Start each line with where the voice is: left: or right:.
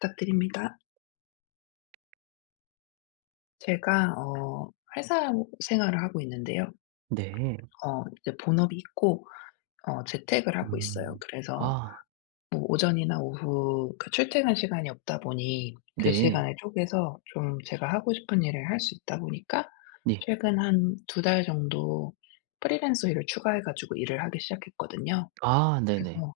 left: 부탁드립니다. 제가 회사 생활을 하고 있는데요.
right: 네.
left: 이제 본업이 있고 재택을 하고 있어요.
right: 음.
left: 그래서
right: 아
left: 뭐 오전이나 오후 그 출퇴근 시간이 없다 보니 그
right: 네.
left: 시간을 쪼개서 좀 제가 하고 싶은 일을 할 수 있다 보니까
right: 네.
left: 최근 한두 달 정도 프리랜서 일을 추가해 가지고 일을 하기 시작했거든요.
right: 아 네네.
left: 그래서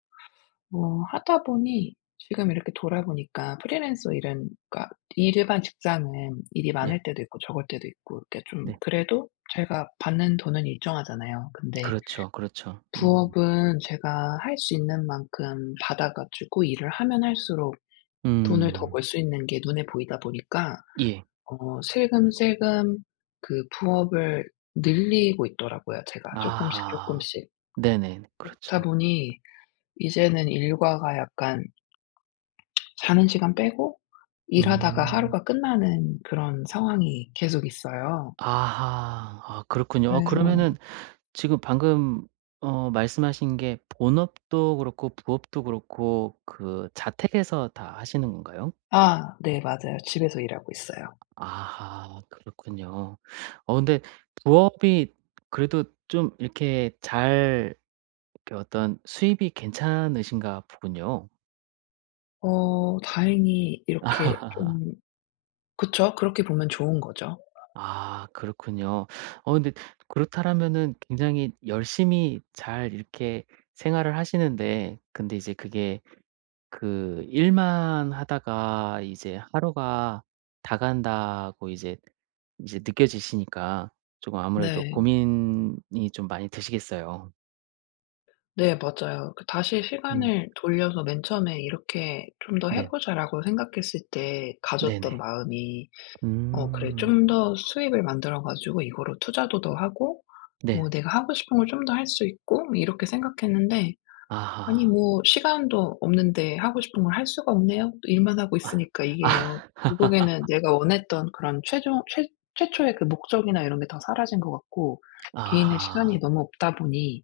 left: 하다 보니 지금 이렇게 돌아보니까 프리랜서 일은, 그러니까 일반 직장은 일이
right: 네.
left: 많을 때도 있고 적을 때도 있고 이렇게 좀
right: 네.
left: 그래도 제가 받는 돈은 일정하잖아요. 근데
right: 그렇죠, 그렇죠. 음.
left: 부업은 제가 할 수 있는 만큼 받아 가지고 일을 하면 할수록 돈을 더
right: 음.
left: 벌 수 있는 게 눈에 보이다 보니까
right: 예.
left: 슬금슬금 그 부업을 늘리고 있더라고요, 제가 조금씩 조금
right: 아하.
left: 씩
right: 네네.
left: 그렇다
right: 그렇죠.
left: 보니 이제는 일과가 약간 자는 시간 빼고 일하다가
right: 음.
left: 하루가 끝나는 그런 상황이 계속 있어요.
right: 아하. 아 그렇군요. 아 그러면은
left: 그래서
right: 지금 방금 말씀하신 게 본업도 그렇고 부업도 그렇고 그 자택에서 다 하시는 건가요?
left: 아, 네 맞아요. 집에서 일하고 있어요.
right: 아하. 그렇군요. 근데 부업이 그래도 좀 이렇게 잘 그 어떤 수입이 괜찮으신가 보군요.
left: 어 다행히 이렇게 좀. 그쵸. 그렇게 보면 좋은 거죠.
right: 아 그렇군요. 근데 그렇다라면은 굉장히 열심히 잘 이렇게 생활을 하시는데 근데 이제 그게 그 일만 하다가 이제 '하루가 다 간다.'고 이제 느껴지시니까 조금 아무래도
left: 네.
right: 고민이 좀 많이 드시겠어요.
left: 네 맞아요. 그 다시
right: 음
left: 시간을 돌려서 맨 처음에 '이렇게 좀 더 해
right: 네.
left: 보자.'라고 생각했을 때 가졌던
right: 네네.
left: 마음이 '어 그래,
right: 음.
left: 좀 더 수입을 만들어 가지고 이거로 투자도 더 하고
right: 네.
left: 뭐 내가 하고 싶은 걸 좀 더 할 수 있고.' 뭐 이렇게 생각했는데 아니
right: 아하.
left: 뭐 시간도 없는데 하고 싶은 걸 할 수가 없네요. 또 일만 하고 있으니까 이게요,
right: 아.
left: 결국에는 내가 원했던 그런 최종 최 최초의 그 목적이나 이런 게 다 사라진 것 같고, 개인의
right: 아하.
left: 시간이 너무 없다 보니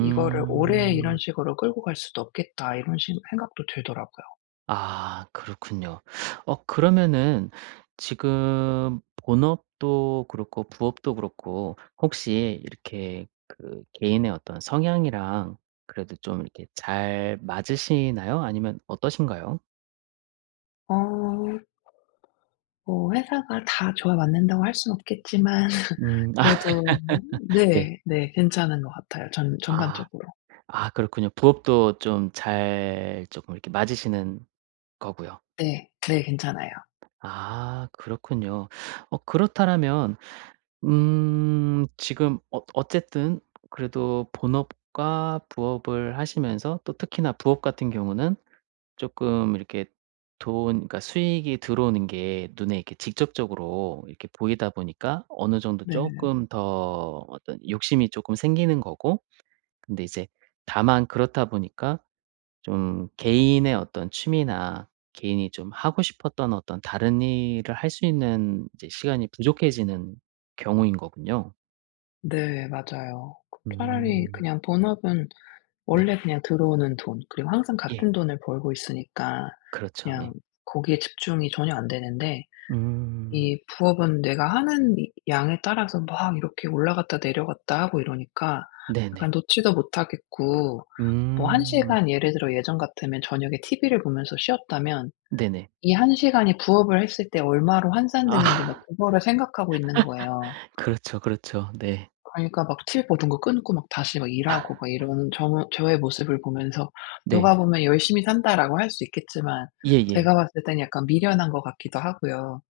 left: '이거를 오래 이런 식으로 끌고 갈 수도 없겠다.' 이런 식 생각도 들더라고요.
right: 아 그렇군요. 그러면은 지금 본업도 그렇고 부업도 그렇고 혹시 이렇게 그 개인의 어떤 성향이랑 그래도 좀 이렇게 잘 맞으시나요? 아니면 어떠신가요?
left: 어 뭐 회사가 다 저와 맞는다고 할 수는 없겠지만
right: 음. 아
left: 그래도
right: 네.
left: 네. 네 괜찮은 것 같아요, 전
right: 아.
left: 전반적으로.
right: 아 그렇군요. 부업도 좀 잘쪼 이렇게 맞으시는 거고요.
left: 네. 네 괜찮아요.
right: 아 그렇군요. 그렇다라면 지금 어쨌든 그래도 본업과 부업을 하시면서 또 특히나 부업 같은 경우는 조금 이렇게 돈 그러니까 수익이 들어오는 게 눈에 이렇게 직접적으로 이렇게 보이다 보니까 어느 정도
left: 네.
right: 조금 더 어떤 욕심이 조금 생기는 거고 근데 이제 다만 그렇다 보니까 좀 개인의 어떤 취미나 개인이 좀 하고 싶었던 어떤 다른 일을 할 수 있는 이제 시간이 부족해지는 경우인 거군요.
left: 네 맞아요. 차라리
right: 음.
left: 그냥 본업은
right: 네.
left: 원래 그냥 들어오는 돈, 그리고 항상
right: 예.
left: 같은 돈을 벌고 있으니까
right: 그렇죠. 예.
left: 그냥 거기에 집중이 전혀 안 되는데,
right: 음.
left: 이 부업은 내가 하는 이 양에 따라서 막 이렇게 올라갔다 내려갔다 하고 이러니까
right: 네네.
left: 약간 놓지도 못하겠고. 뭐 1
right: 음.
left: 시간, 예를 들어 예전 같으면 저녁에 TV를 보면서 쉬었다면
right: 네네.
left: 이 1 시간이 부업을 했을 때 얼마로 환산되는지 막
right: 아.
left: 그거를 생각하고 있는 거예요.
right: 그렇죠, 그렇죠. 네.
left: 그러니까 막 TV 보던 거 끊고 막 다시 막 일하고 막 이러는 저의 모습을 보면서
right: 네.
left: 누가 보면 '열심히 산다.'라고 할 수 있겠지만
right: 예예.
left: 제가 봤을 땐 약간 미련한 것 같기도 하고요.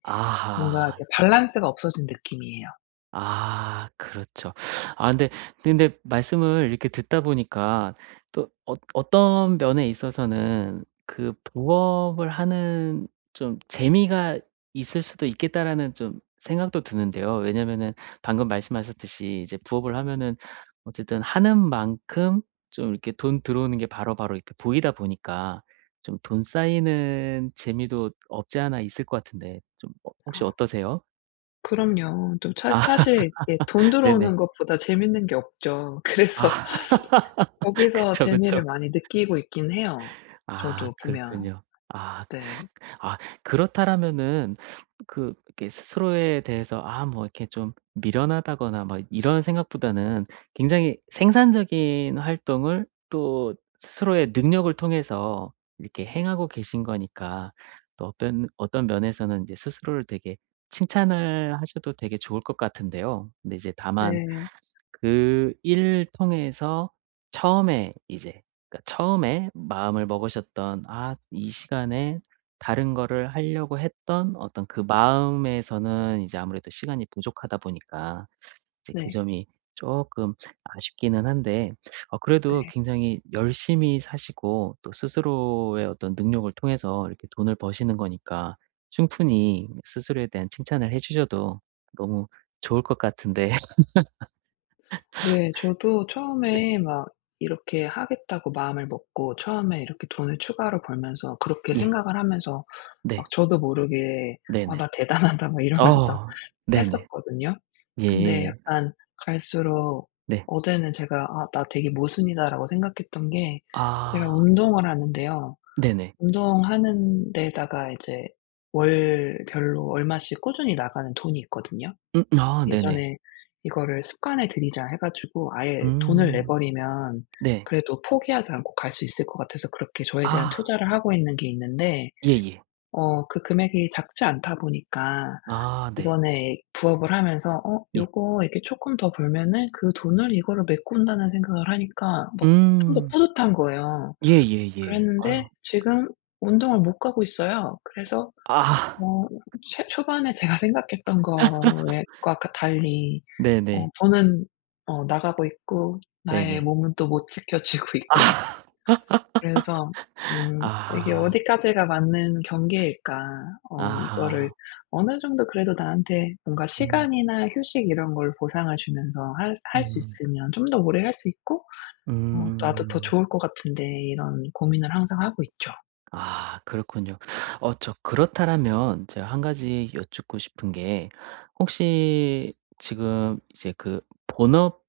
left: 뭔가
right: 아하.
left: 이렇게 밸런스가 없어진 느낌이에요.
right: 아 그렇죠. 아 근데 말씀을 이렇게 듣다 보니까 또 어떤 면에 있어서는 그 부업을 하는 좀 '재미가 있을 수도 있겠다.'라는 좀 생각도 드는데요. 왜냐면은 방금 말씀하셨듯이 이제 부업을 하면은 어쨌든 하는 만큼 좀 이렇게 돈 들어오는 게 바로바로 이렇게 보이다 보니까 좀 돈 쌓이는 재미도 없지 않아 있을 것 같은데 좀 혹시 어떠세요?
left: 그럼요. 또 차
right: 아
left: 사실 이게 돈
right: 네네.
left: 들어오는 것보다 재밌는 게 없죠. 그래서
right: 아.
left: 거기서
right: 그쵸, 그쵸.
left: 재미를 많이 느끼고 있긴 해요,
right: 아
left: 저도 보면.
right: 그렇군요. 아
left: 네.
right: 아 그렇다라면은 그 이렇게 스스로에 대해서 '아 뭐 이렇게 좀 미련하다.'거나 막 이런 생각보다는 굉장히 생산적인 활동을 또 스스로의 능력을 통해서 이렇게 행하고 계신 거니까 또 어떤 면에서는 이제 스스로를 되게 칭찬을 하셔도 되게 좋을 것 같은데요. 근데 이제 다만
left: 네.
right: 그 일 통해서 처음에 이제 그러니까 처음에 마음을 먹으셨던 아 이 시간에 다른 거를 하려고 했던 어떤 그 마음에서는 이제 아무래도 시간이 부족하다 보니까 이제 그
left: 네.
right: 점이 조금 아쉽기는 한데 그래도
left: 네.
right: 굉장히 열심히 사시고 또 스스로의 어떤 능력을 통해서 이렇게 돈을 버시는 거니까 충분히 스스로에 대한 칭찬을 해 주셔도 너무 좋을 것 같은데
left: 네. 저도 처음에 막 이렇게 하겠다고 마음을 먹고 처음에 이렇게 돈을 추가로 벌면서 그렇게
right: 예.
left: 생각을 하면서
right: 네.
left: 막 저도 모르게 '아
right: 네네.
left: 나 대단하다.' 막 이러면서
right: 아 네네.
left: 했었거든요. 근데
right: 예.
left: 약간 갈수록,
right: 네.
left: 어제는 제가 '아 나 되게 모순이다.'라고 생각했던 게, 제가
right: 아
left: 운동을 하는데요.
right: 네네.
left: 운동하는 데다가 이제 월별로 얼마씩 꾸준히 나가는 돈이 있거든요.
right: 아 네네.
left: 예전에 이거를 '습관에 들이자.' 해 가지고 아예 돈을 내
right: 음
left: 버리면
right: 네.
left: 그래도 포기하지 않고 갈 수 있을 것 같아서 그렇게 저에 대한
right: 아
left: 투자를 하고 있는 게 있는데,
right: 예예.
left: 그 금액이 작지 않다 보니까
right: 아 네.
left: 이번에 부업을 하면서 '어
right: 예.
left: 요거 이렇게 조금 더 벌면은 그 돈을 이거로 메꾼다.'는 생각을 하니까 막 좀 더
right: 음
left: 뿌듯한 거예요.
right: 예예예. 아유.
left: 그랬는데 지금 운동을 못 가고 있어요. 그래서
right: 아
left: 어 최 초반에 제가 생각했던 거에 과 가 달리
right: 네네.
left: 저는 나가고 있고 나의
right: 네네.
left: 몸은 또 못 지켜주고 있고.
right: 아.
left: 그래서 이게
right: 아하.
left: 어디까지가 맞는 경계일까? 이거를
right: 아하.
left: 어느 정도 그래도 나한테 뭔가
right: 음
left: 시간이나 휴식 이런 걸 보상을 주면서 할 수
right: 음.
left: 있으면 좀 더 오래 할 수 있고
right: 음
left: 나도 더
right: 음.
left: 좋을 것 같은데, 이런 고민을 항상 하고 있죠.
right: 아 그렇군요. 그렇다라면 제가 한 가지 여쭙고 싶은 게 혹시 지금 이제 그 본업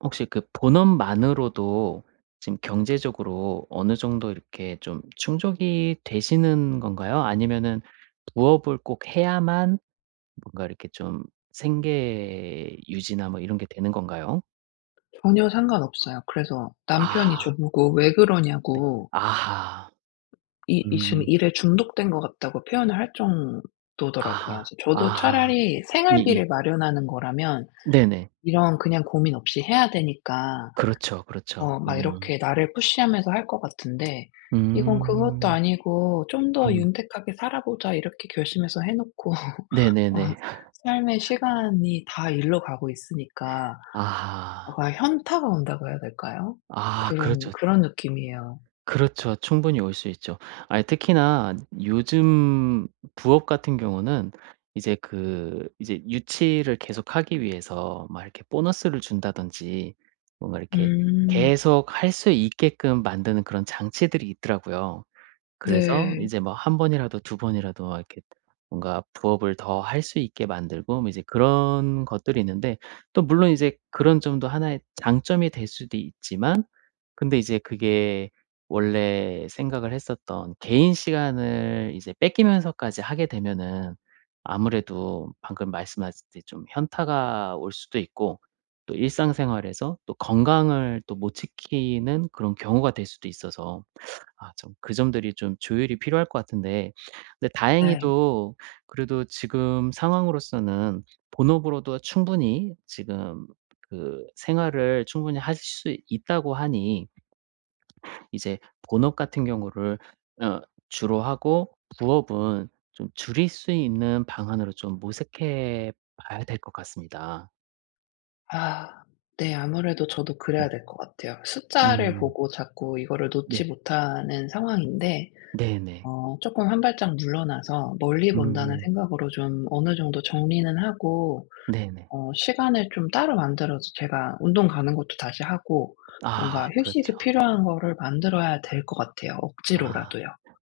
right: 혹시 그 본업만으로도 지금 경제적으로 어느 정도 이렇게 좀 충족이 되시는 건가요? 아니면은 부업을 꼭 해야만 뭔가 이렇게 좀 생계 유지나 뭐 이런 게 되는 건가요?
left: 전혀 상관없어요. 그래서 남편이
right: 아하.
left: 저보고 "왜 그러냐."고,
right: 아하.
left: 이 이 지금
right: 음.
left: 일에 중독된 것 같다고 표현을 할 정도더라고요.
right: 아하.
left: 그래서 저도
right: 아하.
left: 차라리
right: 예예.
left: 생활비를 마련하는 거라면
right: 네네.
left: 이런 그냥 고민 없이 해야 되니까
right: 그렇죠, 그렇죠.
left: 막
right: 음.
left: 이렇게 나를 푸시하면서 할 것 같은데 이건 그것도
right: 음.
left: 아니고 '좀 더
right: 음.
left: 윤택하게 살아보자.' 이렇게 결심해서 해 놓고 어
right: 네네네.
left: 삶의 시간이 다 일로 가고 있으니까 약
right: 아하.
left: 가 현타가 온다고 해야 될까요?
right: 아
left: 그런
right: 그렇죠.
left: 그런 느낌이에요.
right: 그렇죠. 충분히 올 수 있죠. 아니 특히나 요즘 부업 같은 경우는 이제 그 이제 유치를 계속하기 위해서 막 이렇게 보너스를 준다든지 뭔가 이렇게
left: 음.
right: 계속 할 수 있게끔 만드는 그런 장치들이 있더라고요. 그래서
left: 네.
right: 이제 뭐 한 번이라도 두 번이라도 막 이렇게 뭔가 부업을 더 할 수 있게 만들고 뭐 이제 그런 것들이 있는데 또 물론 이제 그런 점도 하나의 장점이 될 수도 있지만 근데 이제 그게 원래 생각을 했었던 개인 시간을 이제 뺏기면서까지 하게 되면은 아무래도 방금 말씀하셨듯때좀 현타가 올 수도 있고 또 일상생활에서 또 건강을 또 못 지키는 그런 경우가 될 수도 있어서 아 좀 그 점들이 좀 조율이 필요할 것 같은데 근데
left: 네.
right: 다행히도 그래도 지금 상황으로서는 본업으로도 충분히 지금 그 생활을 충분히 하실 수 있다고 하니 이제 본업 같은 경우를 어 주로 하고 부업은 좀 줄일 수 있는 방안으로 좀 모색해 봐야 될 것 같습니다.
left: 아 네. 아무래도 저도
right: 네.
left: 그래야 될 것 같아요. 숫자를
right: 음.
left: 보고 자꾸 이거를 놓지
right: 네.
left: 못하는 상황인데
right: 네네.
left: 어금한 발짝 물러나서 멀리 본다는
right: 음.
left: 생각으로 좀 어느 정도 정리는 하고
right: 네네.
left: 시간을 좀 따로 만들어서 제가 운동 가는 것도 다시 하고, 뭔가
right: 아 그렇죠.
left: 휴식이 필요한 거를 만들어야 될 것 같아요,
right: 아.
left: 억지로라도요.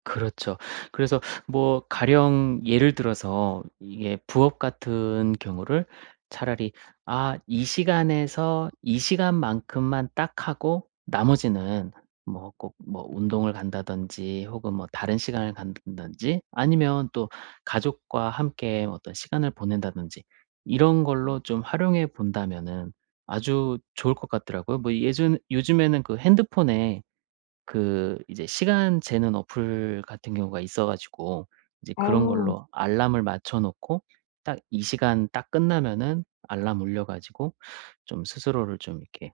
right: 그렇죠. 그래서 뭐 가령 예를 들어서 이게 부업 같은 경우를 차라리 '아 이 시간에서 이 시간만큼만 딱 하고 나머지는 뭐 꼭 뭐 운동을 간다든지 혹은 뭐 다른 시간을 간다든지 아니면 또 가족과 함께 어떤 시간을 보낸다든지 이런 걸로 좀 활용해 본다면은 아주 좋을 것 같더라고요. 뭐 예전 요즘에는 그 핸드폰에 그 이제 시간 재는 어플 같은 경우가 있어 가지고 이제
left: 아.
right: 그런 걸로 알람을 맞춰 놓고 딱 이 시간 딱 끝나면은 알람 울려 가지고 좀 스스로를 좀 이렇게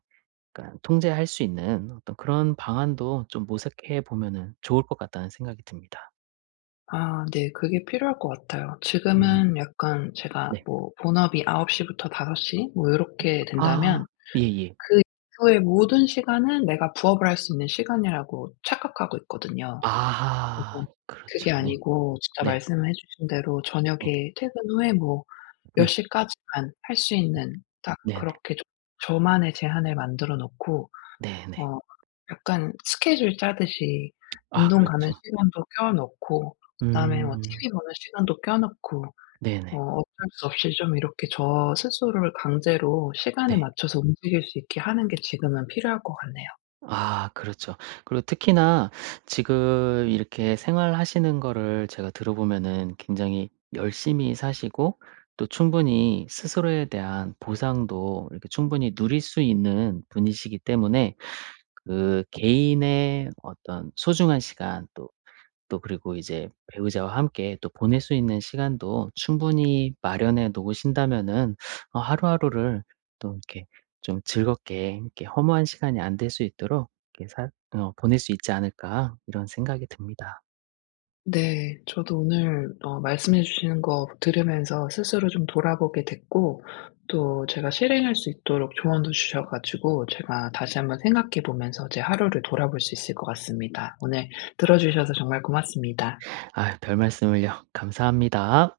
right: 약간 통제할 수 있는 어떤 그런 방안도 좀 모색해 보면은 좋을 것 같다는 생각이 듭니다.
left: 아 네. 그게 필요할 것 같아요.
right: 음
left: 지금은 약간 제가
right: 네.
left: 뭐 본업이 9시 부터 5시 뭐 이렇게
right: 아
left: 된다면
right: 예예.
left: 그 이후의 모든 시간은 내가 부업을 할 수 있는 시간이라고 착각하고 있거든요. 그래서
right: 아 그렇죠.
left: 그게 아니고 진짜
right: 네.
left: 말씀해 주신 대로
right: 네.
left: 저녁에 퇴근 후에 뭐
right: 네.
left: 몇
right: 네.
left: 시까지만 할 수 있는 딱
right: 네네.
left: 그렇게 좀 저만의 제한을 만들어 놓고
right: 네네.
left: 어 약간 스케줄 짜듯이
right: 아
left: 운동 가는
right: 그렇죠.
left: 시간도 껴 넣고 그다음에 뭐
right: 음.
left: TV 보는 시간도 껴 넣고.
right: 네네.
left: 어쩔 수 없이 좀 이렇게 저 스스로를 강제로 시간에
right: 네.
left: 맞춰서 움직일 수 있게 하는 게 지금은 필요할 것 같네요.
right: 아 그렇죠. 그리고 특히나 지금 이렇게 생활하시는 거를 제가 들어보면은 굉장히 열심히 사시고 또 충분히 스스로에 대한 보상도 이렇게 충분히 누릴 수 있는 분이시기 때문에 그 개인의 어떤 소중한 시간 또 그리고 이제 배우자와 함께 또 보낼 수 있는 시간도 충분히 마련해 놓으신다면은 하루하루를 또 이렇게 좀 즐겁게 이렇게 허무한 시간이 안 될 수 있도록 이렇게 살 어 보낼 수 있지 않을까 이런 생각이 듭니다.
left: 네. 저도 오늘 말씀해 주시는 거 들으면서 스스로 좀 돌아보게 됐고, 또 제가 실행할 수 있도록 조언도 주셔 가지고 제가 다시 한번 생각해 보면서 제 하루를 돌아볼 수 있을 것 같습니다. 오늘 들어 주셔서 정말 고맙습니다.
right: 아 별말씀을요. 감사합니다.